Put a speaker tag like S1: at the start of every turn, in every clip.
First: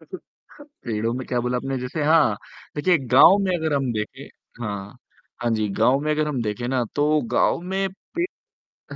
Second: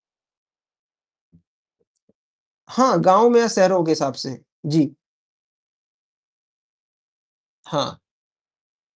S1: पेड़ों में क्या बोला आपने जैसे हाँ, देखिए
S2: हाँ, गाँव
S1: गाँव
S2: में या
S1: में अगर
S2: शहरों के
S1: हम
S2: हिसाब
S1: देखें
S2: से। जी।
S1: हाँ, हाँ जी, गाँव में अगर हम देखें ना तो गाँव में
S2: हाँ।
S1: पेड़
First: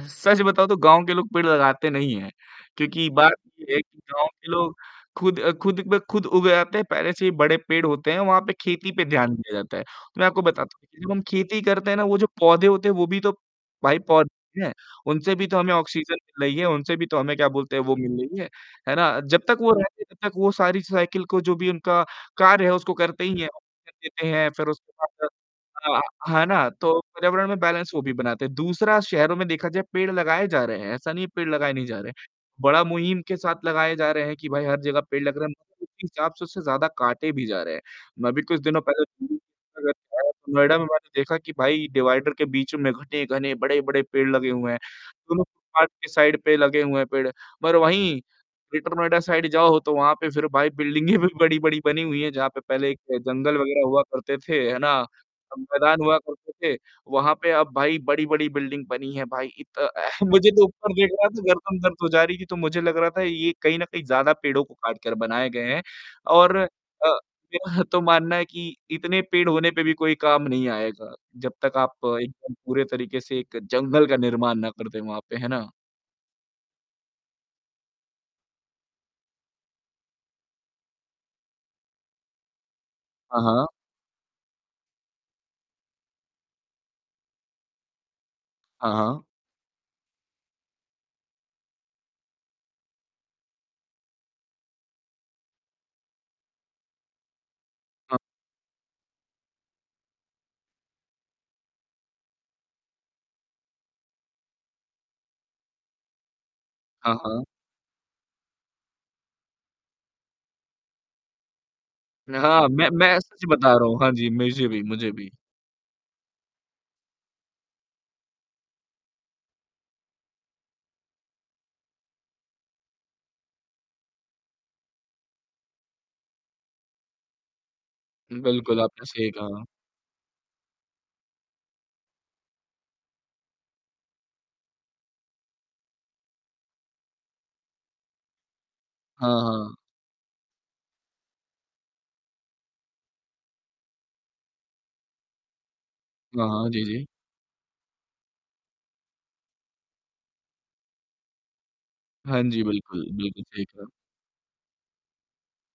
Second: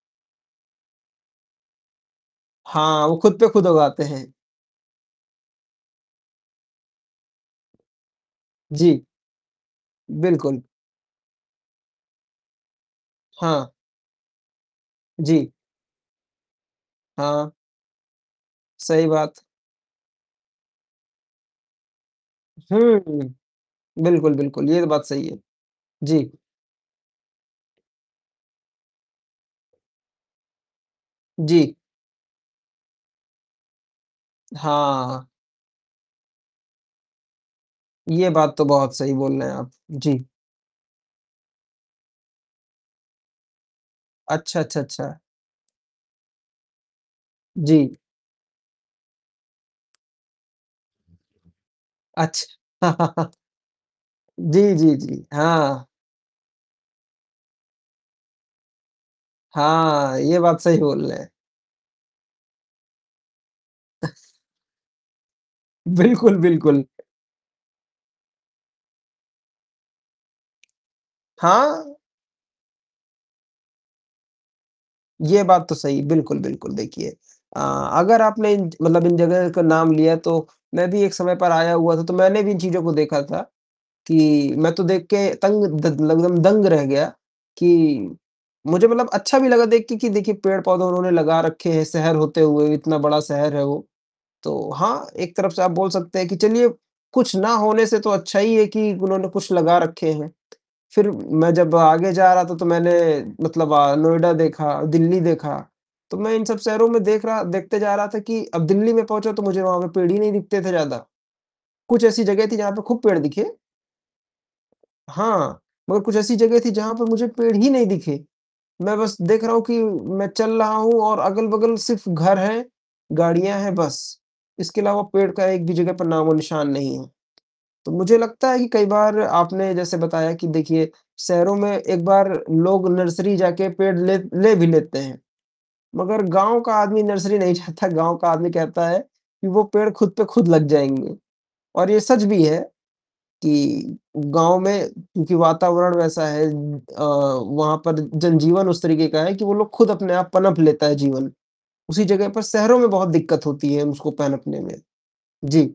S1: सच बताऊँ तो गाँव के लोग पेड़ लगाते नहीं हैं
S2: हाँ,
S1: क्योंकि
S2: वो
S1: बात
S2: खुद पे खुद
S1: ये है कि
S2: उगाते
S1: गाँव
S2: हैं।
S1: के लोग खुद अ, खुद पे खुद उग आते हैं, पहले से ही बड़े पेड़ होते हैं वहाँ पे, खेती
S2: जी।
S1: पे ध्यान दिया जाता है। मैं आपको
S2: बिल्कुल।
S1: बताता हूँ कि जब हम खेती करते हैं ना वो जो पौधे होते हैं वो भी तो
S2: हाँ।
S1: भाई पौधे हैं, उनसे भी
S2: जी।
S1: तो हमें ऑक्सीजन मिल रही है, उनसे भी तो हमें क्या
S2: हाँ।
S1: बोलते हैं वो मिल रही है, है
S2: सही
S1: ना?
S2: बात।
S1: जब तक वो रहते हैं तब तक वो सारी साइकल को जो भी उनका कार्य है
S2: हुँ,
S1: उसको करते
S2: हुँ।
S1: ही हैं, ऑक्सीजन देते
S2: बिल्कुल,
S1: हैं, फिर
S2: बिल्कुल। ये तो
S1: उसके
S2: बात सही
S1: बाद
S2: है। जी।
S1: अ, है ना? तो पर्यावरण में बैलन्स वो भी बनाते हैं। दूसरा शहरों में देखा जाए पेड़ लगाए जा रहे हैं, ऐसा नहीं है पेड़ लगाए
S2: जी।
S1: नहीं जा रहे हैं, बड़ा मुहिम के साथ लगाए जा रहे हैं कि भाई हर जगह पेड़
S2: हाँ।
S1: लग रहे हैं, मगर उसी हिसाब से उससे ज़्यादा काटे भी जा रहे हैं,
S2: ये
S1: मैं अभी
S2: बात
S1: कुछ
S2: तो
S1: दिनों
S2: बहुत
S1: पहले
S2: सही बोल
S1: [unintelligible]
S2: रहे हैं आप। जी।
S1: नोएडा में मैंने देखा कि भाई डिवाइडर के बीच में घने-घने बड़े-बड़े पेड़ लगे
S2: अच्छा,
S1: हुए हैं,
S2: अच्छा, अच्छा।
S1: दोनों पार्क के साइड पे लगे हुए हैं पेड़, पर
S2: जी।
S1: वहीं ग्रेटर नोएडा साइड जाओ तो वहाँ पे फिर भाई बिल्डिंगें भी बड़ी-बड़ी बनी हुई हैं,
S2: अच्छ
S1: जहाँ पे पहले जंगल वग़ैरह हुआ करते
S2: जी,
S1: थे, है
S2: जी,
S1: ना?
S2: जी। हाँ।
S1: मैदान हुआ करते थे, वहाँ पे अब भाई बड़ी-बड़ी बिल्डिंग बनी हैं भाई। इता
S2: हाँ, ये
S1: मुझे
S2: बात
S1: तो
S2: सही
S1: ऊपर
S2: बोल
S1: देख
S2: रहे हैं।
S1: रहा था, गर्दन दर्द हो जा रही थी तो मुझे लग रहा था ये कहीं न कहीं ज़्यादा पेड़ों को काटकर बनाए गए हैं
S2: बिल्कुल,
S1: और अ,
S2: बिल्कुल।
S1: मेरा तो मानना है कि इतने पेड़ होने पे भी कोई काम नहीं आएगा, जब तक आप
S2: हाँ।
S1: एकदम पूरे तरीके से एक जंगल का निर्माण ना कर दें वहाँ पे,
S2: ये
S1: है
S2: बात
S1: ना?
S2: तो सही। बिल्कुल, बिल्कुल देखिए, अ, अगर आपने इन मतलब इन जगह का नाम लिया तो मैं भी एक समय पर आया हुआ था, तो मैंने भी इन चीज़ों को देखा
S1: हाँ,
S2: था
S1: हाँ।
S2: कि मैं तो देख के तंग, द लगभग दंग रह गया कि मुझे
S1: हाँ,
S2: मतलब
S1: हाँ।
S2: अच्छा भी लगा देख के कि देखिए पेड़-पौधे उन्होंने लगा रखे हैं शहर होते हुए इतना बड़ा शहर है वो, तो हाँ, एक तरफ़ से आप बोल सकते हैं कि चलिए कुछ ना होने से तो
S1: हाँ।
S2: अच्छा ही है कि उन्होंने कुछ लगा रखे हैं, फिर मैं जब आगे जा रहा था तो मैंने मतलब अ, नोएडा देखा, दिल्ली देखा, तो मैं इन सब शहरों में
S1: हाँ,
S2: देख रहा
S1: हाँ।
S2: देखते जा रहा था कि अब दिल्ली में पहुँचा तो मुझे वहाँ पे पेड़ ही नहीं दिखते थे ज़्यादा, कुछ ऐसी जगह थी
S1: ना
S2: जहाँ पे
S1: मैं
S2: खूब
S1: मैं
S2: पेड़
S1: सच
S2: दिखे।
S1: बता रहा हूँ हाँ जी। मुझे भी, मुझे भी।
S2: हाँ, मगर कुछ ऐसी जगह थी जहाँ पर मुझे पेड़ ही नहीं दिखे, मैं बस देख रहा हूँ कि मैं चल रहा हूँ और अगल-बगल सिर्फ घर हैं, गाड़ियाँ हैं बस। इसके अलावा पेड़ का एक भी जगह पर नामोनिशान नहीं है, तो मुझे लगता है कि
S1: बिल्कुल
S2: कई
S1: आपने
S2: बार
S1: सही कहा।
S2: आपने जैसे बताया कि देखिए शहरों में एक बार लोग नर्सरी जाके पेड़ ले ले भी लेते हैं, मगर गाँव का आदमी नर्सरी नहीं जाता। गाँव का आदमी कहता है
S1: हाँ,
S2: कि वो
S1: हाँ।
S2: पेड़ खुद पे खुद लग जाएँगे और ये सच भी है कि गाँव में क्योंकि वातावरण वैसा है
S1: हाँ, हाँ। जी,
S2: अ,
S1: जी।
S2: वहाँ पर जनजीवन उस तरीके का है कि वो लोग खुद अपने आप पनप लेता है जीवन उसी जगह
S1: हाँ
S2: पर,
S1: जी
S2: शहरों में
S1: बिल्कुल।
S2: बहुत
S1: बिल्कुल
S2: दिक्कत
S1: सही
S2: होती है
S1: कहा।
S2: उसको पनपने में। जी।